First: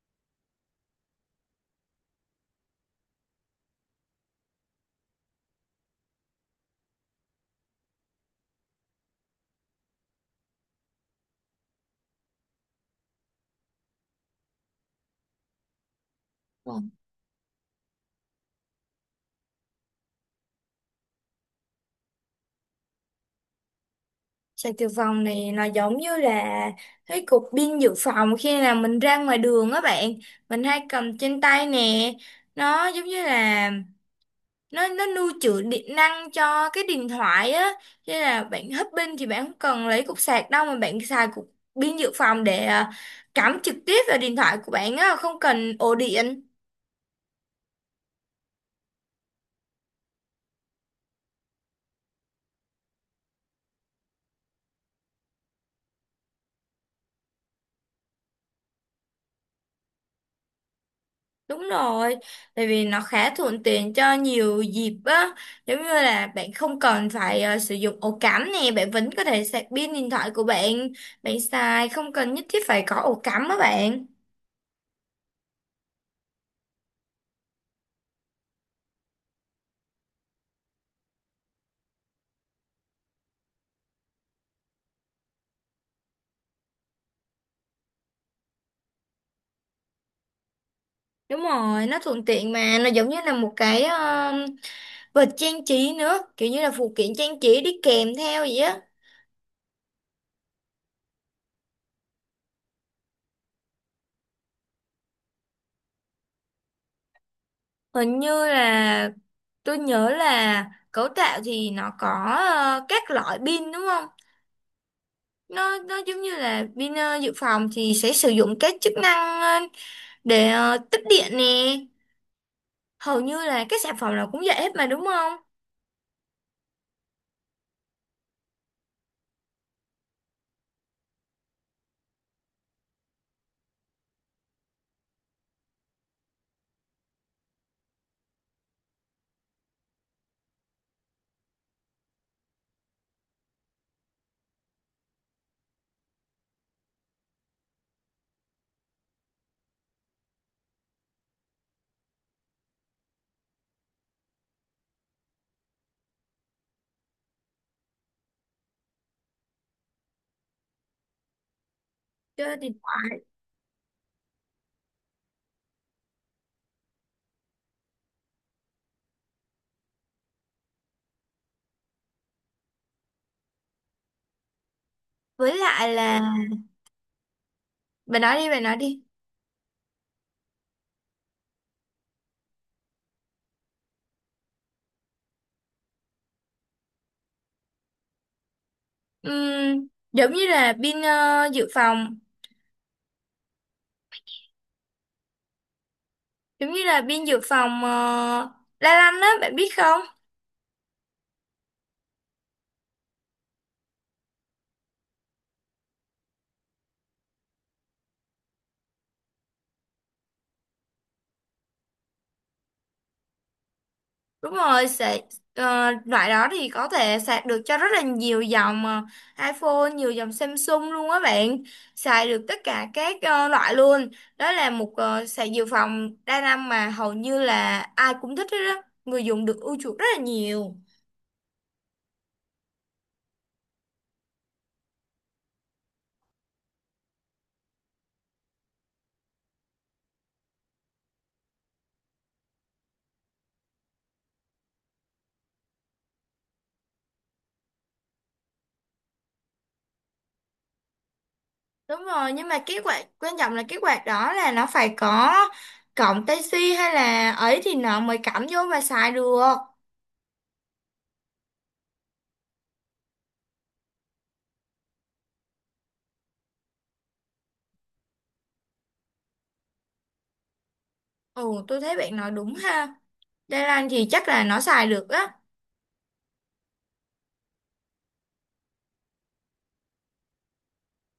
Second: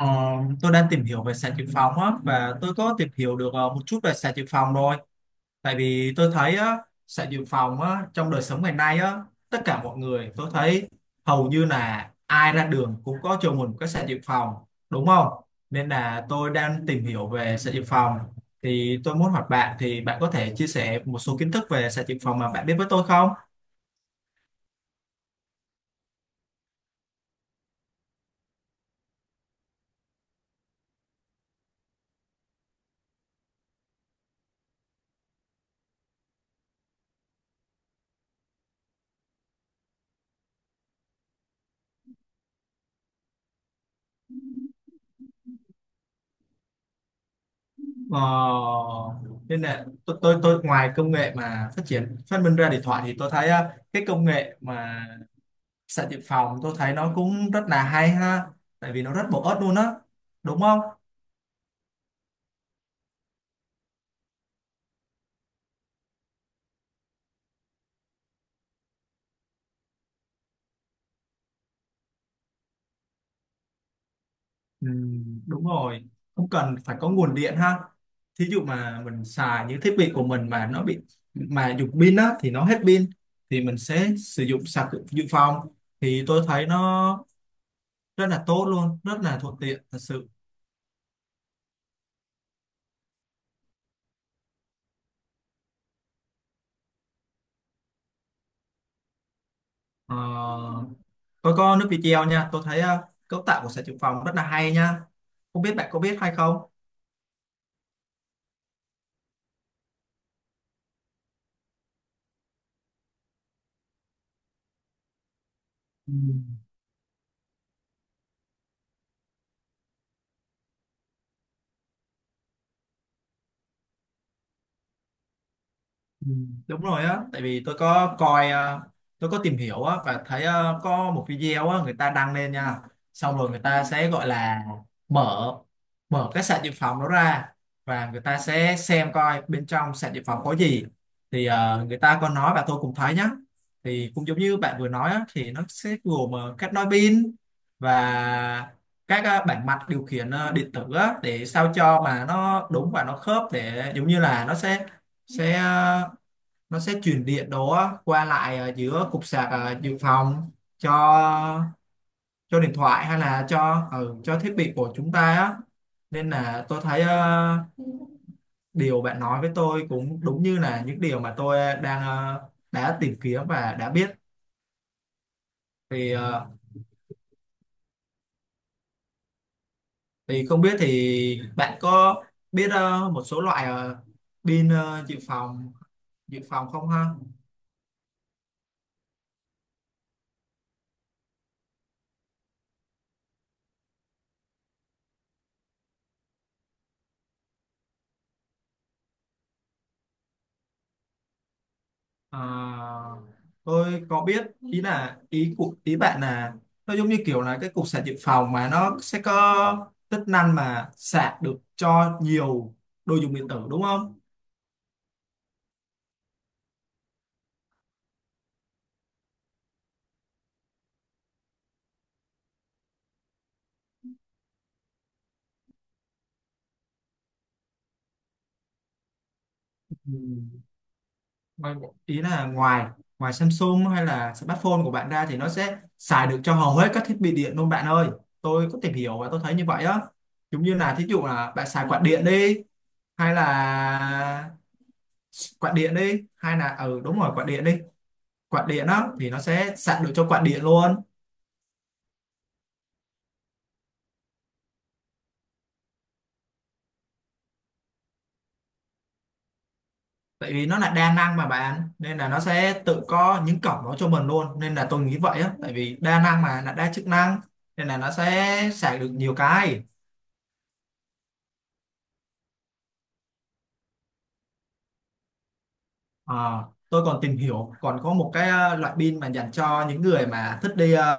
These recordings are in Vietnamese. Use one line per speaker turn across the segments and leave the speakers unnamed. Ờ, tôi đang tìm hiểu về sạc dự phòng á và tôi có tìm hiểu được một chút về sạc dự phòng rồi. Tại vì tôi thấy á, sạc dự phòng á, trong đời sống ngày nay á, tất cả mọi người tôi thấy hầu như là ai ra đường cũng có cho mình một cái sạc dự phòng, đúng không? Nên là tôi đang
Vâng.
tìm hiểu về sạc dự phòng. Thì tôi muốn hỏi bạn thì bạn có thể chia sẻ một số kiến thức về sạc dự phòng mà bạn biết với tôi không?
Sạc dự phòng này nó giống như là cái cục pin dự phòng khi nào mình ra ngoài đường á bạn, mình hay cầm trên tay nè. Nó giống như là nó lưu trữ điện năng cho cái điện thoại á. Cho nên là bạn hết pin thì bạn không cần lấy cục sạc đâu, mà bạn xài cục pin dự phòng để cắm trực tiếp vào điện thoại của bạn á, không cần ổ điện.
Ờ, nên là tôi ngoài công nghệ mà phát triển phát minh ra điện thoại thì tôi thấy á, cái công nghệ mà sạc dự phòng tôi thấy nó cũng rất là hay ha, tại vì nó rất bổ ích luôn á, đúng không?
Đúng rồi, tại vì nó khá thuận tiện cho nhiều dịp á, giống như là bạn không cần phải sử dụng ổ cắm nè, bạn vẫn có thể sạc pin điện thoại của bạn, bạn xài không cần nhất thiết phải có ổ cắm á bạn.
Ừ, đúng rồi, không cần phải có nguồn điện ha. Thí dụ mà mình xài những thiết bị của mình mà nó bị, mà dùng pin á thì nó hết pin thì mình sẽ sử dụng sạc dự dự phòng thì tôi thấy nó rất là tốt luôn, rất là thuận tiện thật sự.
Đúng rồi, nó thuận tiện mà, nó giống như là một cái vật trang trí nữa, kiểu như là phụ kiện trang trí đi kèm theo vậy á.
Ờ, tôi có nước video nha, tôi thấy cấu tạo của sạc dự phòng rất là hay nha, không biết bạn có biết hay không.
Hình như là tôi nhớ là cấu tạo thì nó có các loại pin đúng không? Nó
Ừ.
giống như là pin dự phòng thì sẽ sử dụng cái chức năng để tích điện nè. Hầu như là các sản phẩm nào cũng vậy hết mà đúng không?
Ừ, đúng rồi á, tại vì tôi có coi tôi có tìm hiểu á và thấy có một video á người ta đăng lên nha, xong rồi người ta sẽ gọi là mở mở cái sạc dự phòng đó ra, và người ta sẽ xem coi bên trong sạc dự phòng có gì. Thì người ta có nói và tôi cũng thấy nhá, thì cũng giống như bạn vừa nói á, thì nó sẽ gồm các nối pin và các bảng mạch điều khiển điện tử á, để sao cho mà nó đúng và nó khớp, để giống như là nó sẽ nó sẽ truyền điện đó qua lại giữa cục sạc dự phòng cho
Cho
cho
điện
điện thoại hay
thoại.
là cho ừ, cho thiết bị của chúng ta á. Nên là tôi thấy điều bạn nói với tôi cũng đúng như là những điều mà tôi đang đã tìm kiếm và đã biết.
Với lại
thì
là,
ờ,
bà nói đi bà nói đi.
thì không biết thì bạn có biết một số loại pin dự phòng không ha?
Ừm, giống như là pin dự phòng, giống như là pin dự phòng la lanh á bạn biết không.
À, tôi có biết. Ý của bạn là nó giống như kiểu là cái cục sạc dự phòng mà nó sẽ có tính năng mà sạc được cho nhiều đồ dùng điện tử, đúng không?
Đúng rồi, sẽ loại đó thì có thể sạc được cho rất là nhiều dòng iPhone, nhiều dòng Samsung luôn á bạn. Xài được tất cả các loại luôn. Đó là một sạc dự phòng đa năng mà hầu như là ai cũng thích hết đó. Người dùng được ưa chuộng rất là
Ừ.
nhiều.
Ngoài- Ý là ngoài ngoài Samsung hay là smartphone của bạn ra thì nó sẽ xài được cho hầu hết các thiết bị điện luôn bạn ơi. Tôi có tìm hiểu và tôi thấy như vậy á. Giống như là thí dụ là bạn xài quạt điện đi, hay là quạt điện đi hay là ừ đúng rồi quạt điện đi. Quạt điện á thì nó sẽ sạc được cho quạt điện luôn,
Đúng rồi, nhưng mà cái quạt quan trọng là cái quạt đó là nó phải có cổng Type-C hay là ấy thì nó mới cắm vô và xài được.
tại vì nó là đa năng mà bạn, nên là nó sẽ tự có những cổng đó cho mình luôn, nên là tôi nghĩ vậy á. Tại vì đa năng mà, là đa chức năng, nên là nó sẽ sạc được nhiều cái.
Ồ, tôi thấy bạn nói đúng ha. Đa năng thì chắc là nó xài được á.
Ờ, tôi còn tìm hiểu còn có một cái loại pin mà dành cho những người mà thích đi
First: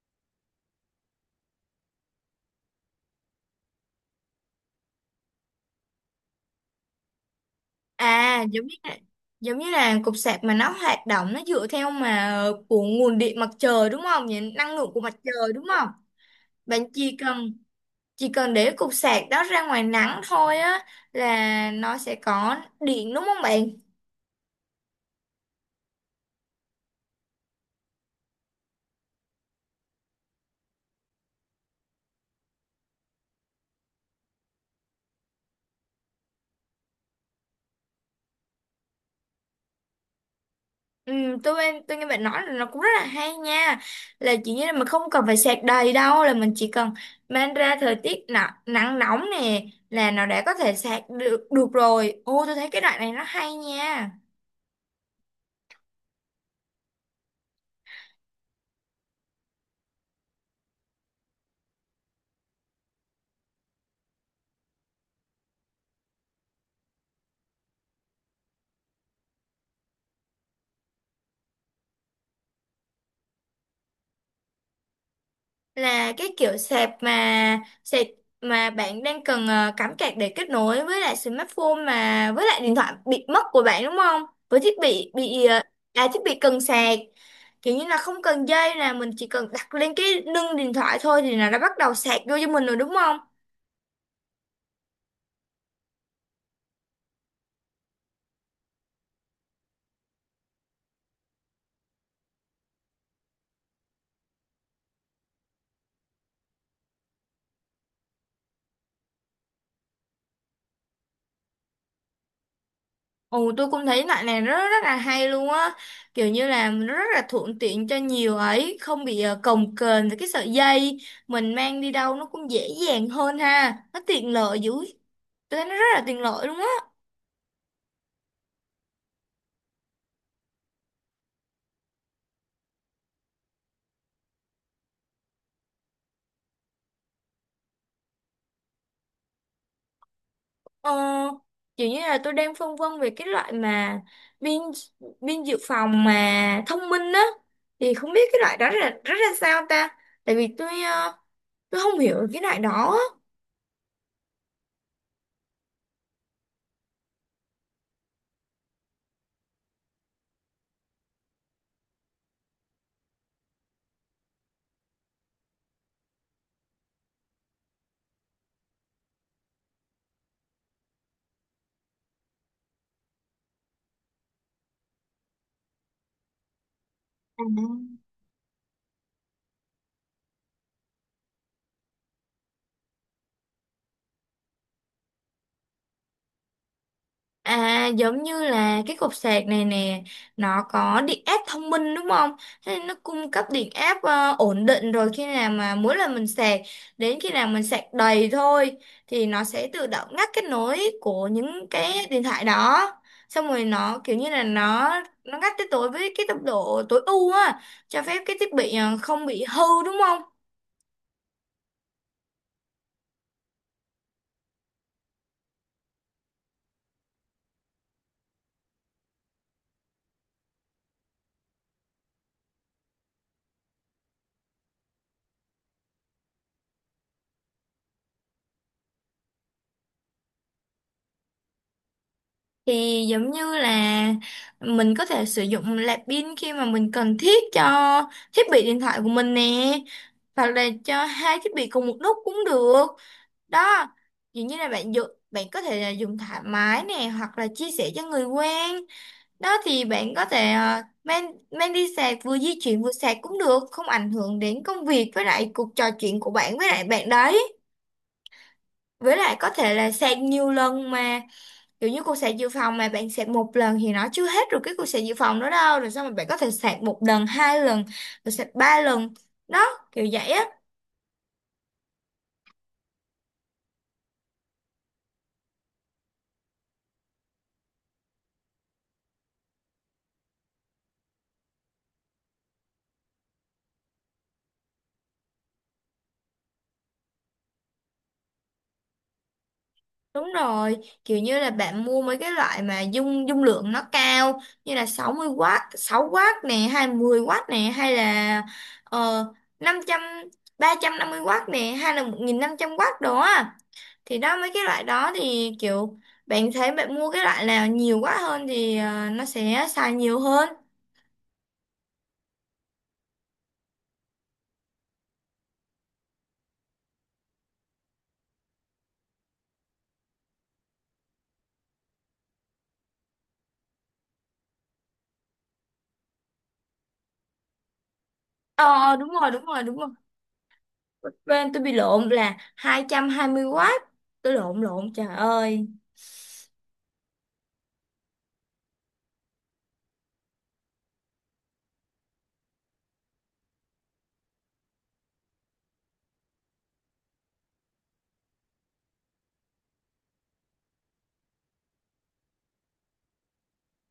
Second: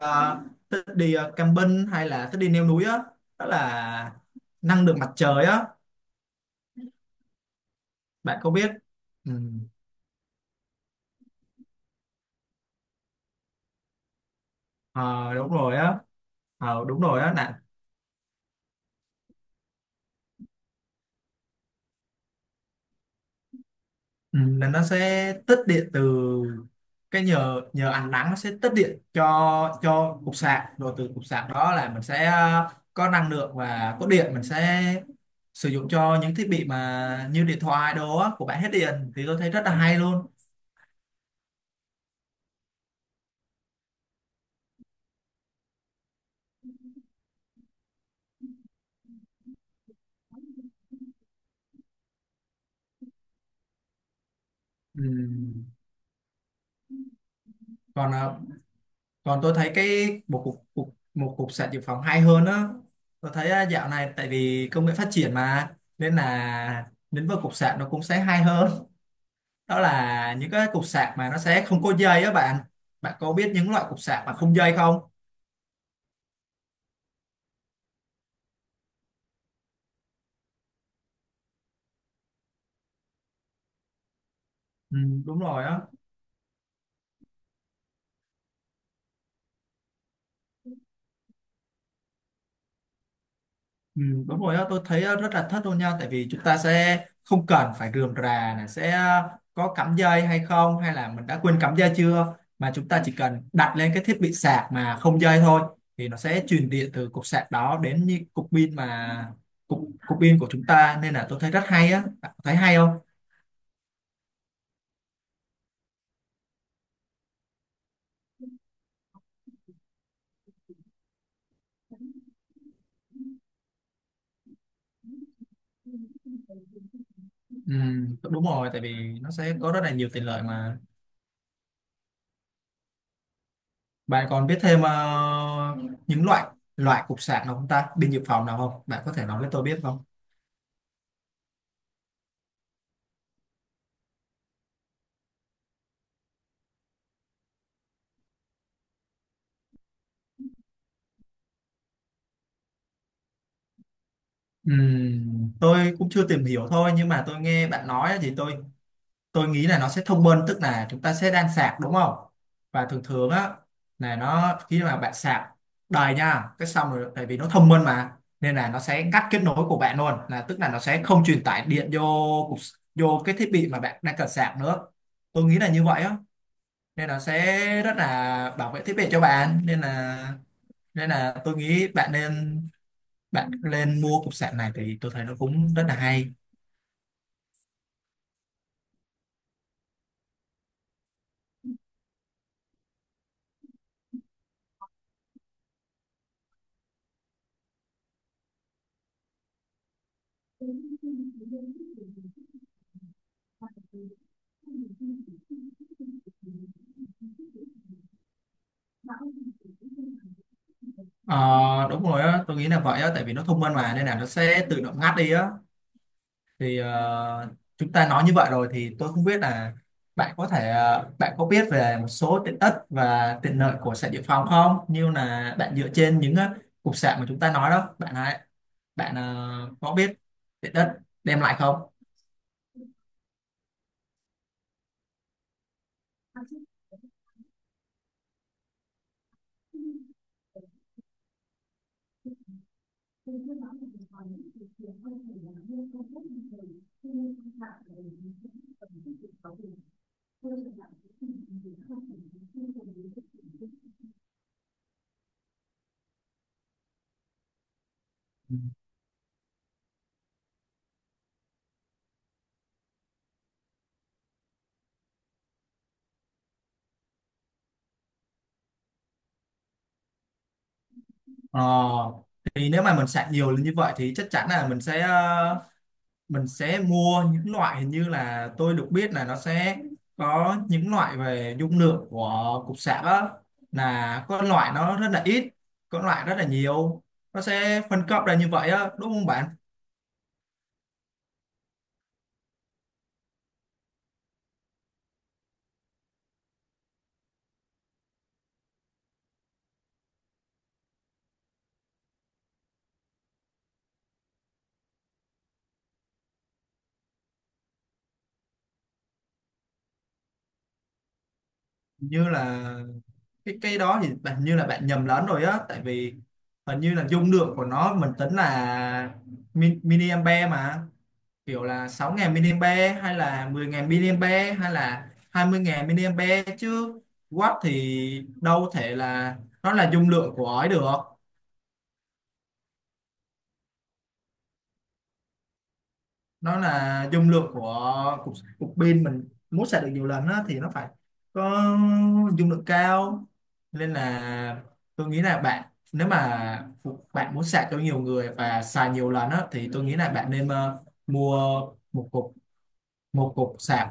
thích đi camping hay là thích đi leo núi á. Đó là năng lượng mặt trời á, bạn
À
có biết? Ừ.
giống như là cục sạc mà nó hoạt động nó dựa theo mà của nguồn điện mặt trời đúng không? Vậy năng lượng của mặt
Ờ, đúng
trời đúng
rồi
không?
á.
Bạn
Ờ, đúng
chỉ
rồi á,
cần,
là
chỉ cần để cục sạc đó ra ngoài nắng thôi á là nó sẽ có điện đúng không bạn?
ừ, là nó sẽ tích điện từ cái nhờ nhờ ánh nắng, nó sẽ tích điện cho cục sạc, rồi từ cục sạc đó là mình sẽ có năng lượng và có điện, mình sẽ sử dụng cho những thiết bị mà như điện thoại đồ á của bạn hết điện, thì tôi thấy rất là hay luôn.
Ừ, tôi nghe bạn nói là nó cũng rất là hay nha, là chỉ như là mình không cần phải sạc đầy đâu, là mình chỉ cần mang ra thời tiết nắng, nắng nóng nè là nó đã có thể sạc được được rồi. Ô tôi thấy cái đoạn này nó hay nha.
Ừ. còn ờ, còn tôi thấy cái một cục sạc dự phòng hay hơn á. Tôi thấy dạo này tại vì công nghệ phát triển mà, nên là lĩnh vực cục sạc nó cũng sẽ hay hơn. Đó là những cái cục sạc mà nó sẽ không có dây á bạn. Bạn có biết những loại cục sạc mà không dây không?
Là cái kiểu sạc, mà mà bạn đang cần cắm cạc để kết nối với lại smartphone, mà với lại điện thoại bị mất của bạn đúng không? Với thiết
Ừ, đúng
bị
rồi á.
à, thiết bị cần sạc, kiểu như là không cần dây nè, mình chỉ cần đặt lên cái nâng điện thoại thôi thì là nó bắt đầu sạc vô cho mình rồi đúng không?
Ừ, đúng rồi á, tôi thấy á, rất là thích luôn nha, tại vì chúng ta sẽ không cần phải rườm rà là sẽ có cắm dây hay không, hay là mình đã quên cắm dây chưa, mà chúng ta chỉ cần đặt lên cái thiết bị sạc mà không dây thôi, thì nó sẽ truyền điện từ cục sạc đó đến như cục cục pin của chúng ta, nên là tôi thấy rất hay á. Bạn thấy hay không?
Ồ tôi cũng thấy loại này nó rất là hay luôn á, kiểu như là nó rất là thuận tiện cho nhiều ấy, không bị cồng kềnh với cái sợi dây. Mình mang đi đâu nó cũng dễ dàng hơn ha, nó tiện lợi dữ, tôi thấy nó rất là tiện lợi luôn á.
Ừ, đúng rồi, tại vì nó sẽ có rất là nhiều tiện lợi mà. Bạn còn biết thêm những loại loại cục sạc nào không ta? Pin dự phòng nào không? Bạn có thể nói với tôi biết không?
ờ, Kiểu như là tôi đang phân vân về cái loại mà pin pin dự phòng mà thông minh á, thì không biết cái loại đó là rất là sao ta, tại vì tôi không hiểu cái loại đó.
Tôi cũng chưa tìm hiểu thôi, nhưng mà tôi nghe bạn nói thì tôi nghĩ là nó sẽ thông minh, tức là chúng ta sẽ đan sạc, đúng không? Và thường thường á là nó khi mà bạn sạc đầy nha, cái xong rồi tại vì nó thông minh mà, nên là nó sẽ ngắt kết nối của bạn luôn, là tức là nó sẽ không truyền tải điện vô cái thiết bị mà bạn đang cần sạc nữa. Tôi nghĩ là như vậy á. Nên nó sẽ rất là bảo vệ thiết bị cho bạn, nên là tôi nghĩ bạn nên mua cục sạc này, thì tôi thấy nó cũng rất là hay.
À giống như là cái cục sạc này nè, nó có điện áp thông minh đúng không? Thế nên nó cung cấp điện áp ổn định rồi. Khi nào mà mỗi lần mình sạc, đến khi nào mình sạc đầy thôi, thì nó sẽ tự động ngắt kết nối của những cái điện thoại đó. Xong rồi nó kiểu như là nó ngắt tới tối với cái tốc độ tối ưu á, cho phép cái thiết bị không bị hư đúng không?
Ờ, đúng rồi á, tôi nghĩ là vậy á, tại vì nó thông minh mà nên là nó sẽ tự động ngắt đi á. thì ờ, Chúng ta nói như vậy rồi thì tôi không biết là bạn có biết về một số tiện ích và tiện lợi của sạc dự phòng không, như là bạn dựa trên những cục sạc mà chúng ta nói đó, bạn hãy bạn ờ, có biết tiện ích đem lại không?
Thì giống như là mình có thể sử dụng nạp pin khi mà mình cần thiết cho thiết bị điện thoại của mình nè, hoặc là cho hai thiết bị cùng một lúc cũng được. Đó, dường như là bạn dùng, bạn có thể là dùng thoải mái nè, hoặc là chia sẻ cho người quen. Đó thì bạn có thể mang mang đi sạc, vừa di chuyển vừa sạc cũng được, không ảnh hưởng đến công việc với lại cuộc trò chuyện của bạn với lại bạn đấy. Với lại có thể là sạc nhiều lần mà, kiểu như cục sạc dự phòng mà bạn sạc một lần thì nó chưa hết rồi cái cục sạc dự phòng đó đâu, rồi sao mà bạn có thể sạc một lần, hai lần, rồi sạc ba lần. Đó, kiểu vậy á.
Ờ, thì nếu mà mình sạc nhiều lên như vậy thì chắc chắn là mình sẽ mua những loại, hình như là tôi được biết là nó sẽ có những loại về dung lượng của cục sạc á, là có loại nó rất là ít, có loại rất là nhiều. Nó sẽ phân cấp ra như vậy á, đúng không bạn?
Đúng rồi, kiểu như là bạn mua mấy cái loại mà dung dung lượng nó cao, như là 60W, 6W nè, hai mươi w nè, hay là ờ, năm trăm, ba trăm năm mươi w nè, hay là 1500W đồ á. Thì đó mấy cái loại đó thì kiểu bạn thấy bạn mua cái loại nào nhiều quá hơn thì nó sẽ xài nhiều hơn.
Hình như là cái đó thì bạn như là bạn nhầm lẫn rồi á, tại vì hình như là dung lượng của nó mình tính là mili mà, kiểu là 6000 mAh hay là 10000 mAh hay là 20000 mAh chứ. Watt thì đâu
Ờ
thể
đúng rồi
là
đúng rồi
nó
đúng rồi.
là dung lượng của ấy được.
Bên tôi bị lộn, là hai hai trăm hai mươi w, tôi lộn lộn, trời ơi.
Nó là dung lượng của cục pin, mình muốn sạc được nhiều lần á thì nó phải có dung lượng cao. Nên là tôi nghĩ là bạn, nếu mà bạn muốn sạc cho nhiều người và xài nhiều lần á, thì tôi nghĩ là bạn nên mua một cục một cục sạc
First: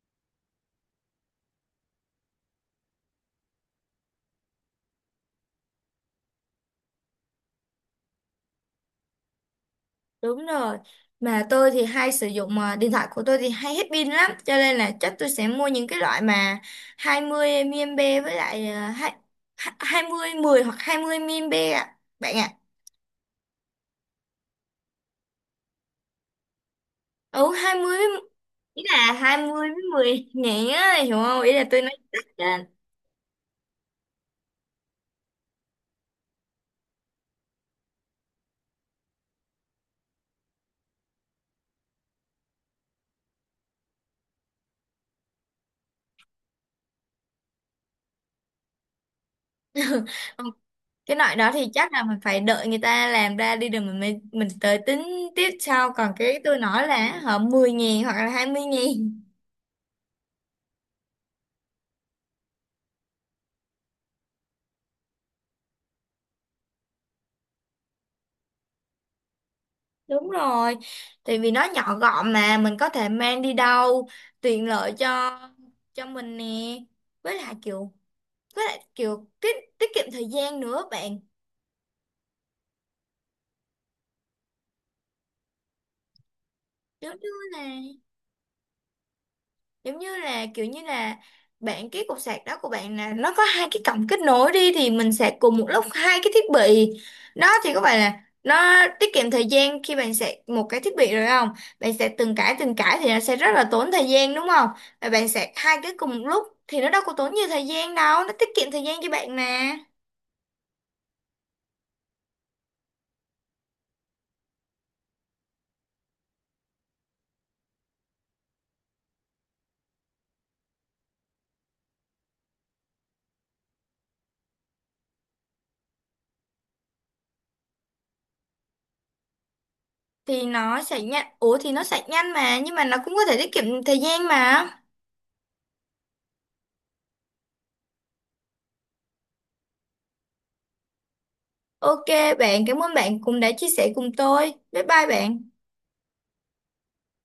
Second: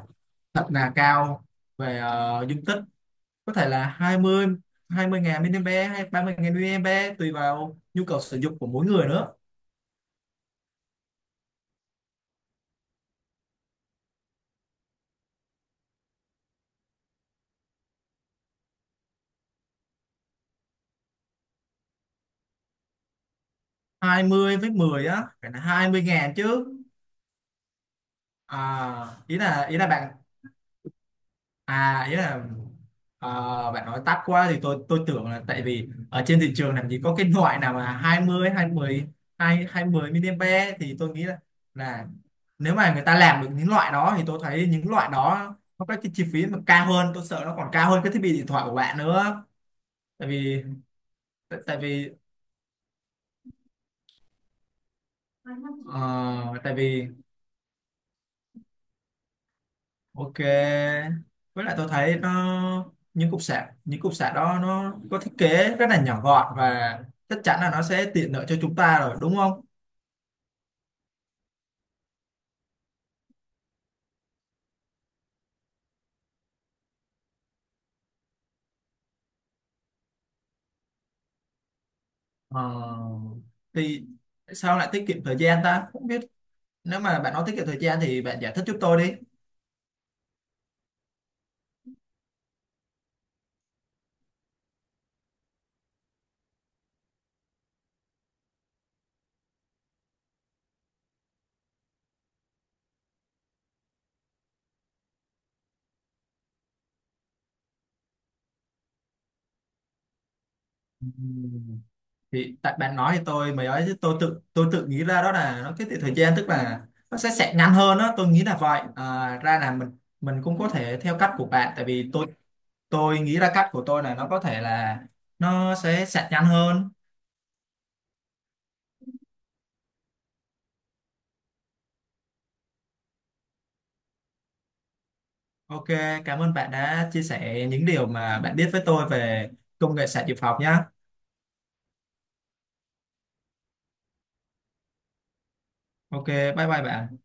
thật là cao về dung tích, có thể là 20000 mini hay 30000 mini, tùy vào nhu cầu sử dụng của mỗi người nữa.
Đúng rồi, mà tôi thì hay sử dụng điện thoại của tôi thì hay hết pin lắm, cho nên là chắc tôi sẽ mua những cái loại mà 20 mAh với lại 20 10 hoặc 20 mAh ạ bạn ạ.
Hai mươi với 10 á, phải là 20 ngàn chứ.
ừ 20 với- Ý là
À,
20
ý
với
là bạn
10 ngàn á, hiểu không, ý là tôi nói
à ý
chắc
là
á.
à, bạn nói tắt quá thì tôi tưởng là, tại vì ở trên thị trường làm gì có cái loại nào mà hai mươi be. Thì tôi nghĩ là nếu mà người ta làm được những loại đó, thì tôi thấy những loại đó nó có cái chi phí mà cao hơn, tôi sợ nó còn cao hơn cái thiết bị điện thoại của bạn nữa, tại vì
Cái loại đó
Tại
thì
tại
chắc là
vì
mình phải đợi người ta làm ra đi rồi mình mới, mình tới tính tiếp sau,
ờ,
còn cái tôi
tại
nói
vì
là họ mười nghìn hoặc là hai mươi nghìn.
ok. Với lại tôi thấy nó, những cục sạc đó nó có thiết kế rất là nhỏ gọn, và chắc chắn là nó sẽ tiện lợi cho chúng ta rồi, đúng không?
Đúng rồi, tại vì nó nhỏ gọn mà mình có thể mang đi đâu, tiện lợi cho mình nè, với lại kiểu, với lại kiểu tiết tiết kiệm thời gian nữa bạn.
Ờ, thì sao lại tiết kiệm thời gian ta? Không biết, nếu
Đúng
mà
chưa
bạn nói tiết kiệm thời
nè,
gian thì bạn giải thích giúp tôi đi.
giống như là kiểu như là, bạn cái cục sạc đó của bạn là nó có hai cái cổng kết nối đi, thì mình sạc cùng một lúc hai cái thiết bị. Đó thì có phải là nó tiết kiệm thời gian khi bạn sạc một cái thiết bị rồi không? Bạn sạc từng cái thì nó sẽ rất là tốn thời gian đúng không? Và bạn sạc hai cái cùng một lúc thì nó đâu có tốn nhiều thời gian đâu, nó tiết kiệm thời gian cho bạn mà.
Ừ. Thì tại bạn nói thì tôi mới nói, chứ tôi tự, tôi nghĩ ra đó là nó tiết kiệm thời gian, tức là nó sẽ ngắn hơn đó, tôi nghĩ là vậy. À, ra là mình cũng có thể theo cách của bạn. Tại vì tôi nghĩ ra cách của tôi là nó có thể là nó sẽ sạch nhanh hơn.
Thì nó sạc nhanh, ủa thì nó sạc nhanh mà, nhưng mà nó cũng có thể tiết kiệm thời gian mà.
Ok, cảm ơn bạn đã chia sẻ những điều mà bạn biết với tôi về công nghệ sạc dự phòng nhá.
Ok bạn, cảm ơn bạn cũng đã chia sẻ cùng tôi, bye bye bạn.
Ok, bye bye bạn.